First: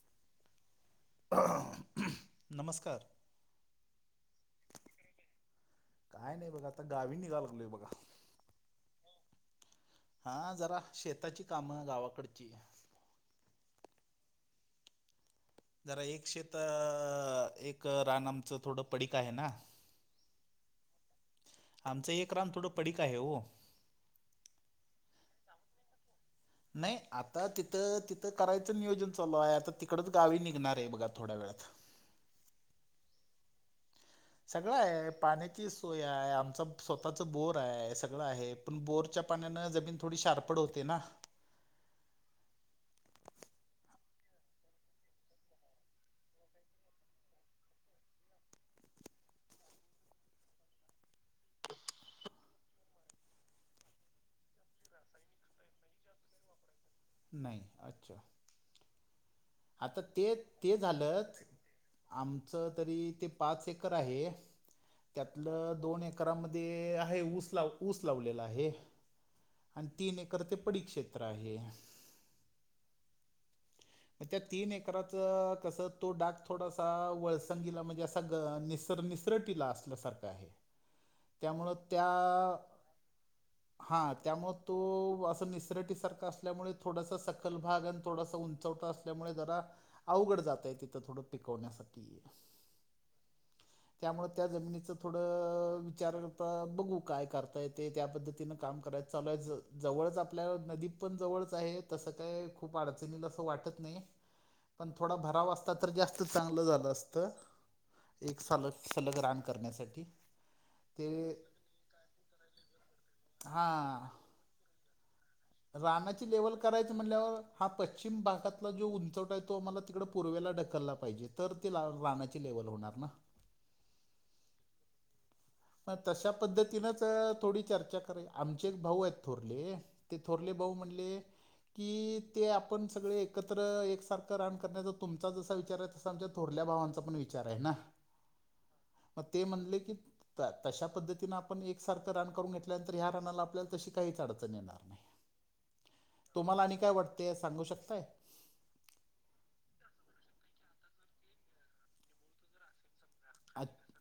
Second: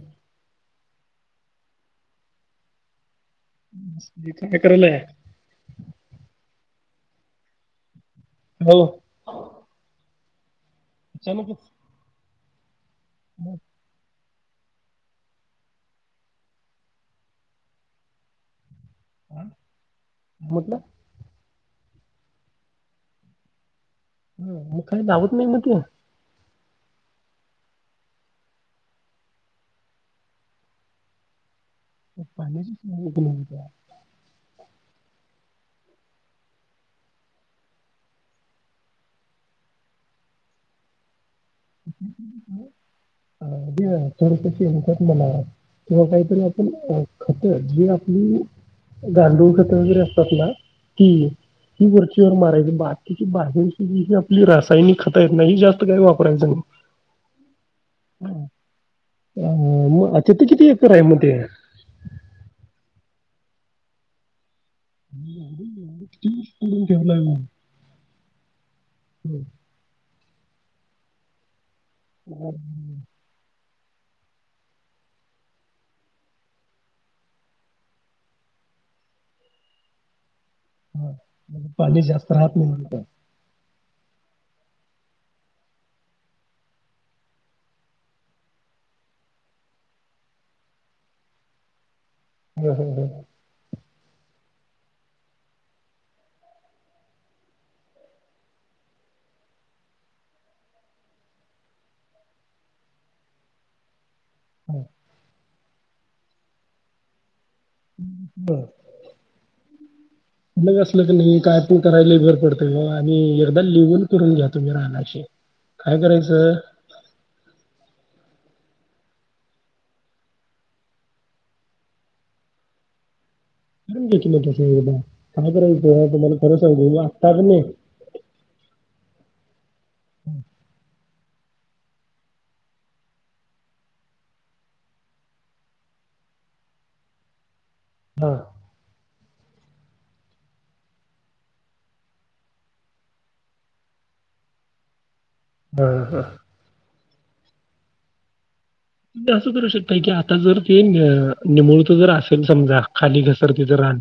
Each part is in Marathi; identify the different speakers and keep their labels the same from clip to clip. Speaker 1: हम्म.
Speaker 2: नमस्कार.
Speaker 1: काय करालाय?
Speaker 2: काय नाही बघा आता गावी नि गालले बघा.
Speaker 1: हो.
Speaker 2: हा जरा शेताची कामं गावाकड. [unintelligible]
Speaker 1: हम्म.
Speaker 2: जरा एक शेत एक रान आमचं थोडं. पडीक आहे
Speaker 1: काय?
Speaker 2: ना.
Speaker 1: म्हटलं
Speaker 2: आमचं हे क्रम थोडं पडीक आहे हो.
Speaker 1: ह मग काही धावत नाही म्हटलं.
Speaker 2: नाही आता तिथं तिथं करायचं नियोजन चालू आहे आता तिकडच गावी निघणार आहे बघा थोड्या वेळात.
Speaker 1: पाची नाही
Speaker 2: सगळं आहे पाण्याची सोय आहे आमच स्वतःच बोर आहे सगळं आहे पण बोरच्या पाण्यानं जमीन थोडी शारपड होते ना.
Speaker 1: डस शमतात मला किं्हा काहीतरी आपण खत जी आपली गांडूळ खत वगैरे असतात ना ती ही वरचीवरर मारायची बाकीची बाजूची जी ही आपली रासायनिक खतं आहेत ना ही जास्त काही वापर. प्राईजन
Speaker 2: नाही अच्छा
Speaker 1: अं,
Speaker 2: आता
Speaker 1: मग
Speaker 2: ते
Speaker 1: अच्छा किती
Speaker 2: ते
Speaker 1: एकर आहे मग ते
Speaker 2: झालंच आमच तरी ते पाच एकर आहे. त्यातलं दोन एकरा
Speaker 1: किती ऊस
Speaker 2: मध्ये
Speaker 1: तोडून ठेवलाय
Speaker 2: आहे
Speaker 1: मग.
Speaker 2: ऊसला ऊस लावलेला आहे.
Speaker 1: हं.
Speaker 2: आणि तीन, एक तर ते पडीक क्षेत्र आहे.
Speaker 1: हम्.
Speaker 2: मग त्या तीन एकराचे कस तो डाग थोडासा वळसंगीला म्हणजे असा निस निसरटीला असल्यासारखा आहे.
Speaker 1: हा
Speaker 2: त्यामुळं
Speaker 1: पाणी जास्त राहत नाही तिथे
Speaker 2: हा त्यामुळे तो असं निसरटीसारखा असल्यामुळे थोडासा सकल भाग आणि थोडासा उं च असल्यामुळे जरा अवघड जातय तिथं थोडं पिकवण्यासाठी
Speaker 1: ह ह ह
Speaker 2: त्यामुळे त्या जमिनीच थोडं विचार करता बघू काय करताय ते त्या पद्धतीन काम करायच चालू आहे जवळच आपल्या नदी पण जवळच आहे तसं काय खूप अडचणीला वाटत नाही
Speaker 1: हं
Speaker 2: पण थोडा भराव अस ता तर जास्त चांगलं झालं असत एक सल सलग रान करण्यासाठी
Speaker 1: ग असलं
Speaker 2: ते
Speaker 1: क नाही काय पण करायला बरं पडतं आणि एकदा
Speaker 2: हा
Speaker 1: लिवून करून घ्या तुम्ही राह [inaudible]
Speaker 2: रानाची लेवल करायच म्हणल्यावर हा पश्चिम भागात जो उंचवाट आहे तो आम्हाला तिकड पूर्वेला ढकलला पाहिजे तर त रानाची लेवल होणार ना
Speaker 1: [inaudible]
Speaker 2: मग
Speaker 1: करायचं
Speaker 2: तशा
Speaker 1: तुम्हाला खरं सांगू
Speaker 2: पद्धतीनच
Speaker 1: आत्ता की नाही
Speaker 2: थोडी चर्चा करी आमचे एक भाऊ आहेत उरले ते थोरले भाऊ म्हणले कि ते आपण सगळे एकत्र एकसारखं रान करण्याचा तुमचा जसा विचार आहे तसा आमच्या थोरल्या भावांचा पण विचार आहे ना
Speaker 1: हा
Speaker 2: मग ते म्हणले की तशा पद्धतीनें आपण एकसारखं रान करून घेतल्यानंतर ह्या रनाला आपल्याला तशी काहीच अडचण येणार नाही
Speaker 1: हा हा
Speaker 2: तुम्हाला आणि काय वाटत ते सांगू शकताय
Speaker 1: तुम्ही असं करू शकता की आता जर ते निमूळत जर असेल समजा खाली
Speaker 2: अ
Speaker 1: घसरतेथं रान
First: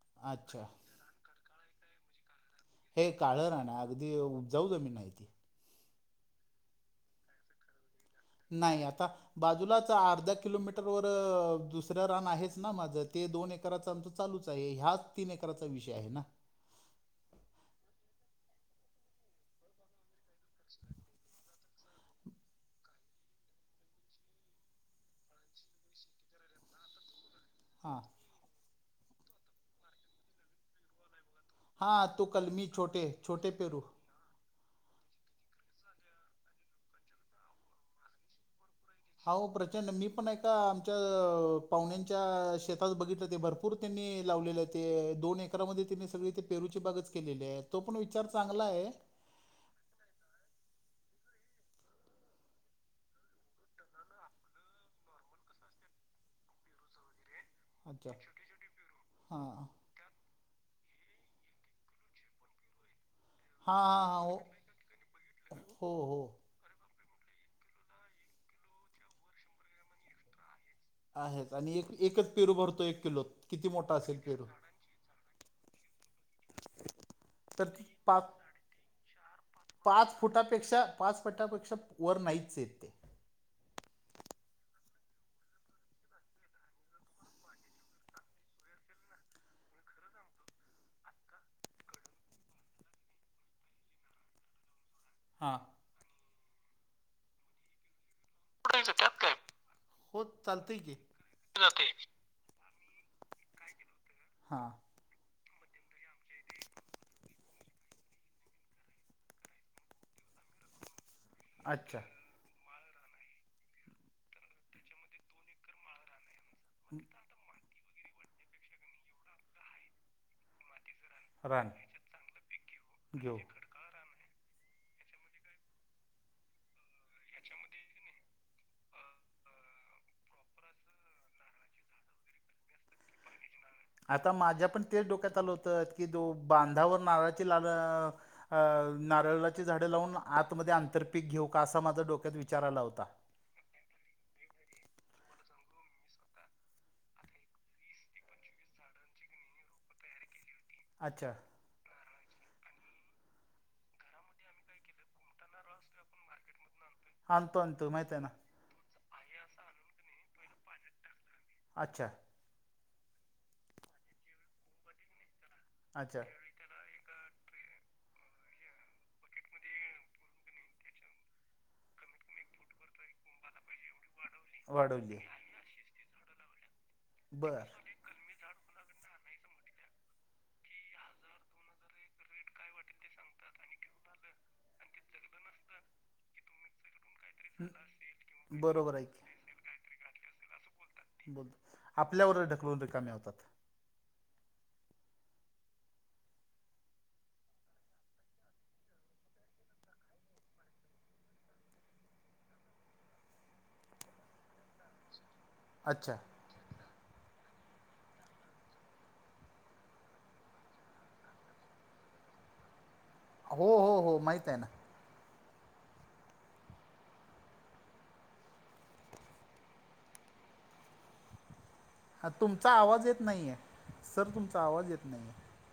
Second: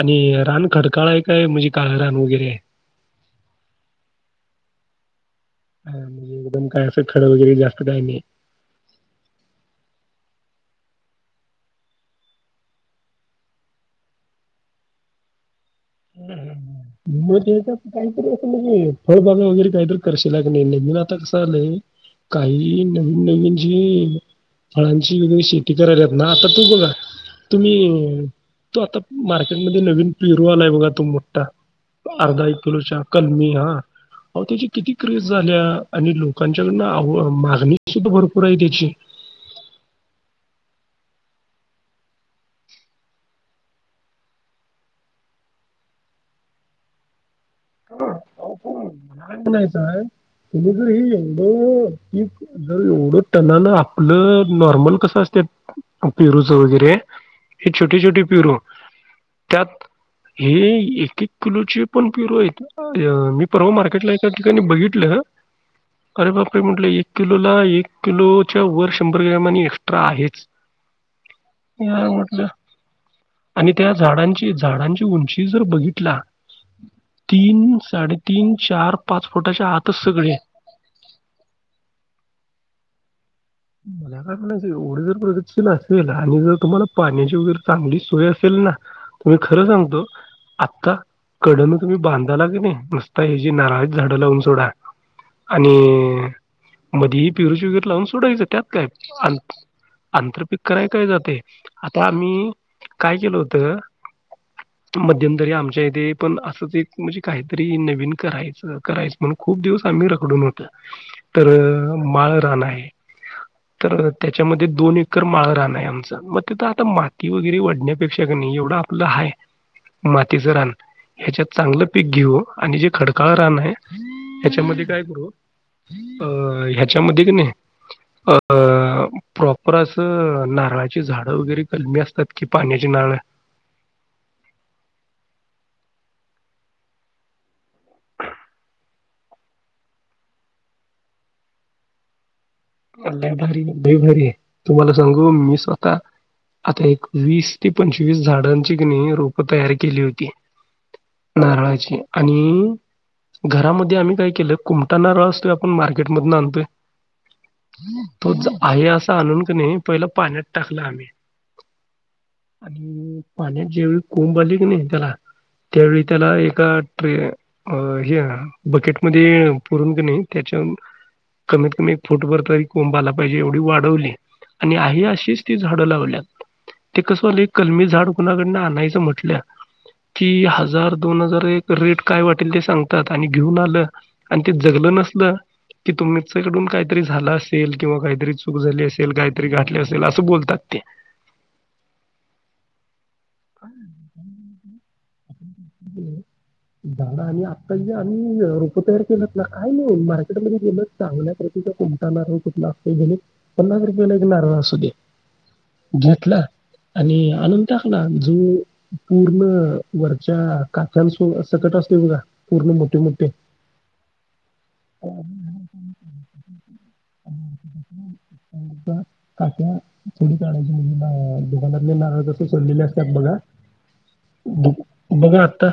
Speaker 1: आणि
Speaker 2: अच्छा
Speaker 1: रान खडकाळाय आहे काय म्हणजे काळ रान वगैरे
Speaker 2: हे काळ रान आहे अगदी उबजाऊ जमीन आहे ती
Speaker 1: ह म्हणजे एकदम काय असं खरं वगैरे जास्त काही नाही
Speaker 2: नाही आता बाजूलाच अर्धा किलोमीटर वर दुसरं रान आहेच ना माझं ते दोन एकराच आमच चालूच आहे ह्याच तीन एकराच
Speaker 1: म काहीतरी फळबाग वगैरे काहीतरी करशिला कणी नाही नवीन आता कसं आलंय काही नवीन नवीन जी फळांची वगैरे शेती करायला ना आता तू बघा
Speaker 2: हां
Speaker 1: तुम्ही तो आता मार्केटमध्येध्ये नवीन पेरू आला आता तुम
Speaker 2: हां तो
Speaker 1: अर्धा एक
Speaker 2: कलमी
Speaker 1: किलो
Speaker 2: छोटे
Speaker 1: कलमी
Speaker 2: छोटे
Speaker 1: हा
Speaker 2: पेरू
Speaker 1: त्याची किती व्र झाल्या आणि लोकांच्याकडून अहो मागणी सुद्धा भरपूर आहे त्याची
Speaker 2: अहो प्रचंड मी पण एका आमच्या पाहुण्याच्या शेतात बघितलं ते भरपूर त्यांनी लावलेले ते दोन एकरमध्ये त्यांनी सगळीती पेरूची बागच केलेली आहे तो पण विचार
Speaker 1: अहो
Speaker 2: चांगला
Speaker 1: पण
Speaker 2: आहे
Speaker 1: मला काय म्हणायचं आहे तुम्ही हे एवढीं जर एवढं टनान आपलं नॉर्मल कसं असतात पेरूच वगैरे हे छोटे
Speaker 2: अच्छा
Speaker 1: छोटे पेरू
Speaker 2: हां हां
Speaker 1: त्यात हे एक किलोची [unintelligible] ह. य मी परवा
Speaker 2: हां
Speaker 1: मार्केटला
Speaker 2: हां
Speaker 1: एका
Speaker 2: हो
Speaker 1: ठिकाणी बघितलं
Speaker 2: हो हो
Speaker 1: अरे बापरे म्हटलं, एक किलो ला एक किलोच्या वर शंभर ग्राम आणि एक्स्ट्रा आहेच.
Speaker 2: आहेच आणि एक
Speaker 1: या
Speaker 2: एकच
Speaker 1: म्हटलं
Speaker 2: पेरू भरतो एक किलोत किती
Speaker 1: आणि त्या
Speaker 2: मोठा असेल पेरू
Speaker 1: झाडांची, झाडांची उंची जर बघितला
Speaker 2: तर
Speaker 1: तीन
Speaker 2: ती [unintelligible]
Speaker 1: साडेतीन चार फुटाच्या आतच
Speaker 2: पाच
Speaker 1: सगळे
Speaker 2: फुटापेक्षा पाच फटापेक्षा वर नाहीच येत ते.
Speaker 1: मला काय म्हणायचं एवढ जर प्रगतशील असेल आणि जर तुम्हाला पाण्याची वगैरे चांगली सोय असेल, ना तुम्ही खरं सांगतो आता कडण तुम्ही बांधाला की नाही नसता हची नाराळीत झाडं लावून सोडा.
Speaker 2: हां
Speaker 1: आणि. मधीही परू [unintelligible] र लावून सोडा त्यात काय अंत
Speaker 2: हो
Speaker 1: आंतरपिक
Speaker 2: चालतंय
Speaker 1: कराय
Speaker 2: की
Speaker 1: काय जाते आता आम्ही काय केलं होतं.
Speaker 2: हां
Speaker 1: मध्यमंतरी आमच्या [unintelligible] पण असंच एक म्हणजे काहीतरी नवीन करायचं करायचं म्हण खूप दिवस आम्ही रखडून होतो. तर
Speaker 2: अच्छा
Speaker 1: माळ रान आहे. तर त्याच्यामध्ये दोन एककर माळा रान आहे आमचा मग [unintelligible] आता माती वगैरे वाढण्या ेक्षक नाही एवढं आपलं हाय मातीच रान. ह्याच्यात
Speaker 2: रान
Speaker 1: चांगलं पीक घेऊ आणि जे खडकाळ
Speaker 2: घेऊ
Speaker 1: रान हाय. ह्याच्यामध्ये काय करू अ ह्याच्यामध्ये क नाही अ प्रॉपर असं नारळाची झाडं वगैरे कलमी असतात, की पाण्याची नारळ.
Speaker 2: आता माझ्या पण तेच डोक्यात आलं होतं, की जो बांधावर नारळाची लाल नारळाची झाडें लावून आतमध्ये आंतर पिक घेऊ का असा माझा डोक्यात विचार आला होता
Speaker 1: ऑनलाइन भारी [unintelligible] भारी आहे. तुम्हाला सांगू मी स्वतः आता एक वीस ते पंचवीस झाडांची कणी रोप तयार केली होती.
Speaker 2: अच्छा
Speaker 1: नारळाची आणि घरामध्ये आम्ही काय, केलं कुमटा नारळ असतोय आपण मार्केटमधून आणतोय.
Speaker 2: आणतो आणतो माहित आहे ना
Speaker 1: तोच आहे अस आणून क नाही, पहिला पाण्यात टाकलं आम्ही.
Speaker 2: अच्छा.
Speaker 1: आणि पाण्यात जेवळी कोंब आले की नाही त्याला. त्यावेळी
Speaker 2: अच्छा
Speaker 1: त्याला एका ट्रे अ हे बकेटमध्ये पुरून कणी त्याच्या कमीत कमी एक फुट भर तरी कोंबाला पाहिजे एवढी वाढवली. आणि आहे
Speaker 2: वाढवली
Speaker 1: अशीच ती झाडं आणि लावल्यात. ते कसं व्यालय
Speaker 2: बर
Speaker 1: कलमी झाड कुणाकड आणायचं म्हटलं की हजार दोन हजार एक रेट काय वाटेल ते सांगतात आणि घेऊन आलं आणि ते जगलं नसल की तुमच्या कडून कायतरी असेल किंवा काहीतरी चूक झाली
Speaker 2: बरोबर आहे
Speaker 1: असेल काहीतरी घातली असे त्याला असं बोलतात.
Speaker 2: बोल आपल्यावरच ढकलून रिकाम्या होतात.
Speaker 1: दादा आम्ही आता जे आम्ही रोपं तयार केलेत ना, काय नाही मार्केटमध्ये गेलं चांगल्या प्रतीचा कोणता नारळ कुठला असतोय का नाही पन्नास रुपयाला एक नारळ असुदे
Speaker 2: अच्छा
Speaker 1: घेतलं आणि आणून टाकला जो पूर्ण वर त्या काका सो सकट असतोय बघा पूर्ण मोठे मोठ
Speaker 2: हो हो हो माहित आहे ना.
Speaker 1: काठ्या थोडी काढायची म्हणजी घरातले नारळ
Speaker 2: हा
Speaker 1: कसे
Speaker 2: तुमचा
Speaker 1: सोललेली
Speaker 2: आवाज
Speaker 1: असतात बघा बघा आत्ता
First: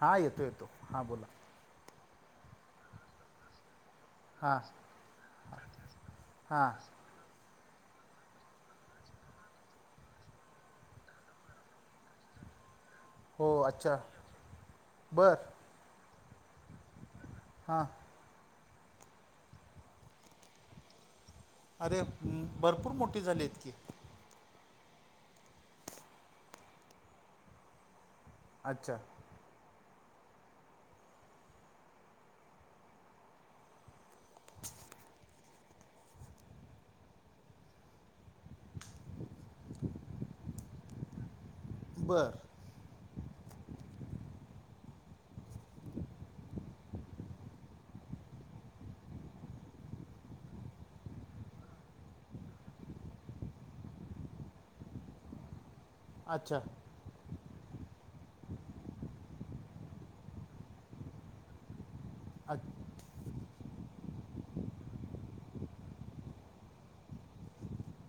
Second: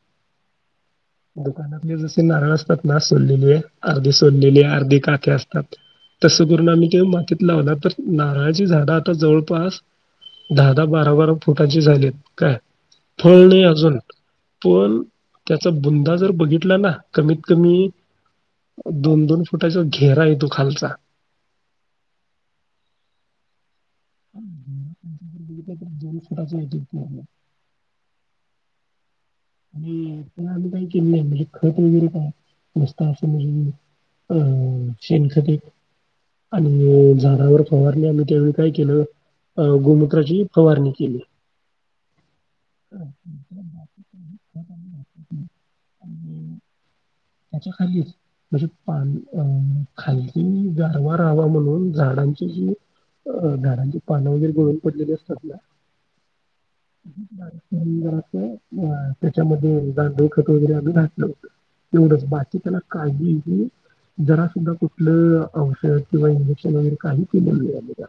Speaker 2: हा येतो येतो हा.
Speaker 1: दुकानात आणि जसं नारळं असतात ना सोललेले अर्धी
Speaker 2: हां
Speaker 1: सोललेली अर्धी काखे असतात, तसं करून
Speaker 2: हां
Speaker 1: आम्ही ते मातीत लावला तर नारळाची झाडं आता जवळपास दहा दहा बारा बारा फुटांची झाली आहेत काय? फळ
Speaker 2: हो
Speaker 1: नाही
Speaker 2: अच्छा
Speaker 1: अजून पण
Speaker 2: बर
Speaker 1: यंदा जर बघितलं ना कमीत कमी
Speaker 2: हां
Speaker 1: दोन दोन फुटाचा घेरा येतो खालचा
Speaker 2: अरे भरपूर मोठी झालीआहेत की.
Speaker 1: [unintelligible]
Speaker 2: अच्छा
Speaker 1: आणि ते आम्ही काही केले नाही म्हणजे खत वगैरे काय मस्त असं म्हणजे [unintelligible] आणि झाडावर फवारणी आम्ही त्यावेळी काय केलं, अ गोमूत्राची फवारणी केली.
Speaker 2: बर
Speaker 1: [unintelligible] [unintelligible] त्याच्या खालीच म्हणजे पान अ खाली गारवा रहावा म्हणून झाडांची जी अ झाडांची पान वगैरे गळून पडलेली असतात ना
Speaker 2: अच्छा
Speaker 1: अ त्याच्यामध्ये गांडूळ खत वगैरे आम्ही घातलं होत. एवढंच
Speaker 2: अ
Speaker 1: बाकी त्याला काही जरा सुद्धा कुठलं औषध किंवा इंजेक्शन वगैरे काही केलेलं नाही आम्ही.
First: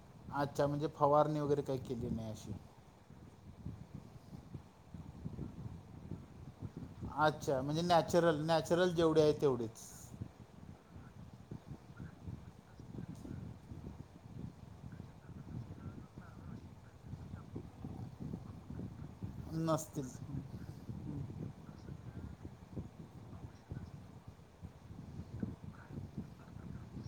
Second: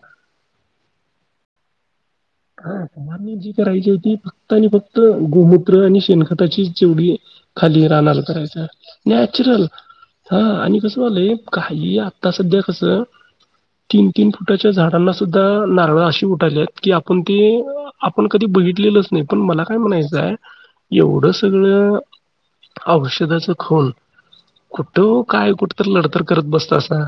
Speaker 2: अच्छा म्हणजे फवारणी वगैरे केली नाही अशी
Speaker 1: [unintelligible] क्रायची होती फक्त आणि फक्त गोमूत्र आणि शेणखताची [inaudible]
Speaker 2: अच्छा म्हणजे
Speaker 1: खाली रानाला
Speaker 2: नॅचरल
Speaker 1: करायच
Speaker 2: नॅचरल जेवढे आहे
Speaker 1: नॅचरल
Speaker 2: तेवढेच
Speaker 1: हा आणि कस कसं व्हायलय काही आता सध्या कस तीन तीन फुटाच्या झाडांना सुद्धा नारळ अशी उठालेत की आप आपण ते आपण कधी बघितलेलच नाही पण मला काय
Speaker 2: नसतील
Speaker 1: म्हणायचंय एवढंच सगळं औषधाच खोल कुठं काय कुठ तर लढतर करत बसतासा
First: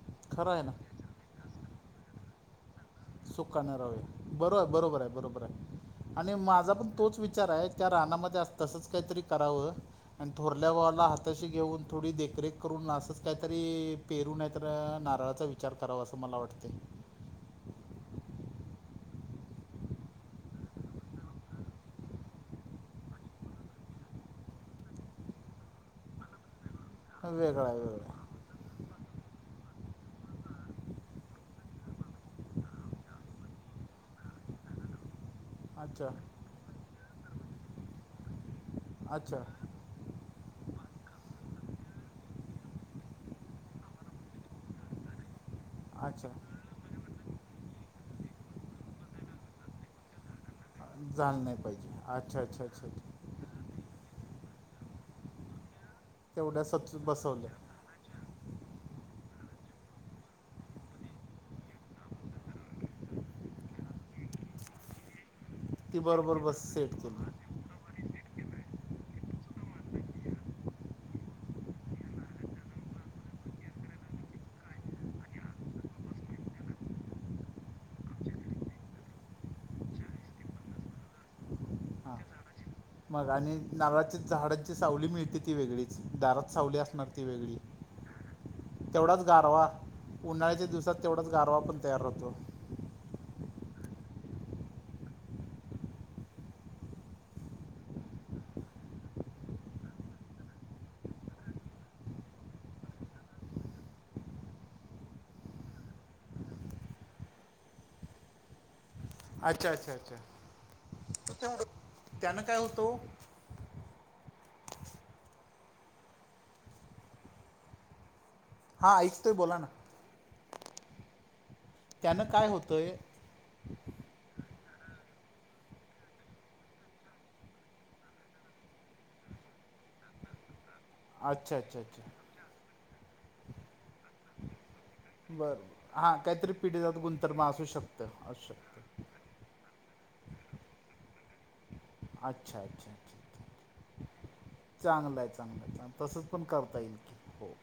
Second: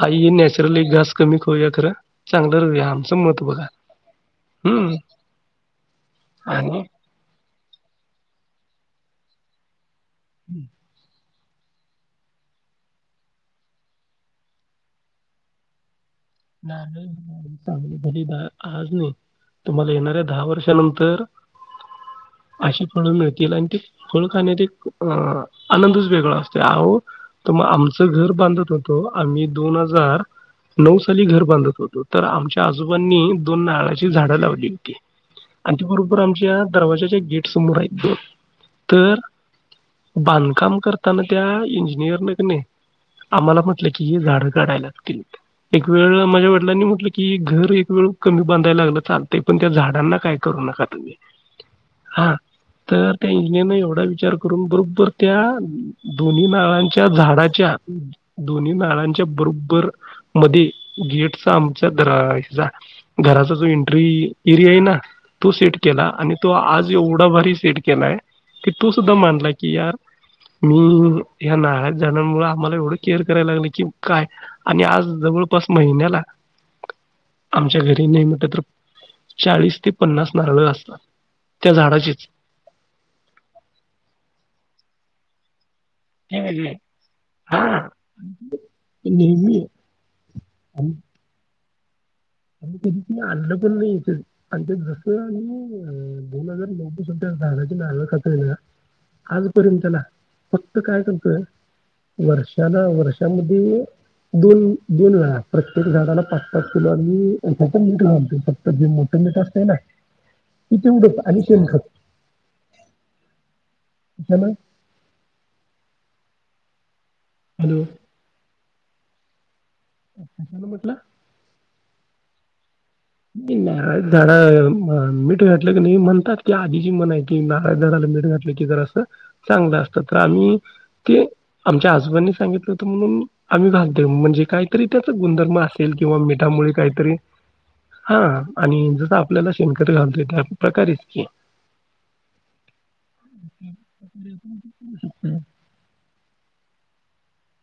Speaker 1: हाय हे
Speaker 2: खरं आहे ना
Speaker 1: नॅचरली घास कमी कर खाऊया खर चांगल खाऊया.
Speaker 2: सुखान राहूया, बरोबर बरोबर बरोबर हाय आणि माझा पण तोच विचार त्या राहनामध्ये तसच काहीतरी कराव. आणि थोरल्या भावाला हात तशी घेऊन थोडी देखरेख करून असंच काहीतरी पेरू नाही तर नारळाचा विचार करावा अस
Speaker 1: [unintelligible] आज नाही तुम्हाला येणाऱ्या दहा वर्षानंतर अशी फळ मिळतील आणि ते फळ खाण्यात एक अ आनंदच वेगळा असतोय. अहो त
Speaker 2: वेगळा आहे
Speaker 1: आमचं
Speaker 2: वेगळा आहे.
Speaker 1: घर बांधत होतो आम्ही दोन हजार नऊ सा खली घर बांधत होतो तर आमच्या आजोबांनी दोन नाळाची झाडं लावली होती. आणि त्या
Speaker 2: अच्छा
Speaker 1: बरोबर आमच्या दरवाज्याच्या गेट समोर हायत दोन. तर
Speaker 2: अच्छा
Speaker 1: बांध काम करताना त्या इंजिनियर न नाही आम्हाला म्हटलं की हे झाड काढाय लागतील. एक वेळ
Speaker 2: अच्छा
Speaker 1: माझ्या वडिलांनी म्हटलं की की घर एक वेळ कमी बांधायला लागलं चालतय पण त्या झाडांना काय करू नका.
Speaker 2: झालं नाही पाहिजे
Speaker 1: हा
Speaker 2: अच्छा अच्छा अच्छा
Speaker 1: तर
Speaker 2: अच्छा
Speaker 1: तेज एवढा वि विचार करून बरोबर त्या दोन्ही
Speaker 2: तेवढ्या सच
Speaker 1: नारळाच्या
Speaker 2: बसवल्या
Speaker 1: झाडाच्या दोन्ही नारळांच्या बरोबर मध्ये गेटचा आमच्याचा घराचा जो एंट्री एरिया आहे ना तो सेट
Speaker 2: ती
Speaker 1: केला आणि
Speaker 2: बरोबर
Speaker 1: तो
Speaker 2: बस
Speaker 1: आज
Speaker 2: सेट
Speaker 1: एवढा
Speaker 2: केली
Speaker 1: भारी सेट केलाय. की तू सुद्धा मानला की या मी ह्या नारळाच्या झाडामुळे आम्हाला एवढं केअर करायला लागलं की काय आणि आज जवळपास महिन्याला आमच्या घरी नाही म्हट तर चाळीस ते पन्नास नारळ असतात त्या
Speaker 2: हां
Speaker 1: झाडाचीच.
Speaker 2: मग आणि नारळाची झाडांची सावली मिळते ती वेगळी. दारात सावली असणार ती वेगळी.
Speaker 1: हा
Speaker 2: तेवढाच
Speaker 1: नेहमी
Speaker 2: गारवा उन्हाळ्याच्या दिवसात तेवढाच गारवा पण तयार होतो.
Speaker 1: आ कधी आणलं पण नाही याच आणि ते जसं आम्ही दोन हजार नऊवीस झाडाचीलं खातला आजपर्यंतला फक्त काय करतय वर्षाला वर्षामध्ये दोन दोन वेळा प्रत्येक झाडाला पाच पाच किलो [unintelligible]
Speaker 2: अच्छा,
Speaker 1: ना
Speaker 2: अच्छा,
Speaker 1: की तेवढंच आणि
Speaker 2: अच्छा,
Speaker 1: शेणखत
Speaker 2: त्यान काय होत ओ?
Speaker 1: हॅलो. हलो
Speaker 2: हा ऐकतोय बोला ना
Speaker 1: अच्छ ण म्हटलं
Speaker 2: त्यानं काय होतंय
Speaker 1: नारळ झाड मीठ घातलं की नाही म्हणतात की आधीची मन आहे कि नारळ झाडाला मीठ घातलं की जरा अस चांगलं असतं तर आम्ही ते
Speaker 2: अच्छा अच्छा
Speaker 1: आमच्या
Speaker 2: अच्छा
Speaker 1: हसबंडने सांगितलं होतं म्हणून आम्ही घालते म्हणजे काय तरी त्याचा गुणधर्म
Speaker 2: बरं
Speaker 1: असेल
Speaker 2: हां
Speaker 1: किंवा
Speaker 2: काहीतरी
Speaker 1: मिठामुळे
Speaker 2: पिढीजात
Speaker 1: काहीतरी
Speaker 2: गुंतर्म असू शकतं
Speaker 1: हा
Speaker 2: असू
Speaker 1: आणि
Speaker 2: शकतं
Speaker 1: जस आपल्याला शे खत घालतोय त्याच प्रकारचे
Speaker 2: अच्छा अच्छा अच्छा
Speaker 1: हम्म.
Speaker 2: चांगले चांगले तसेच. मग करता येईल हो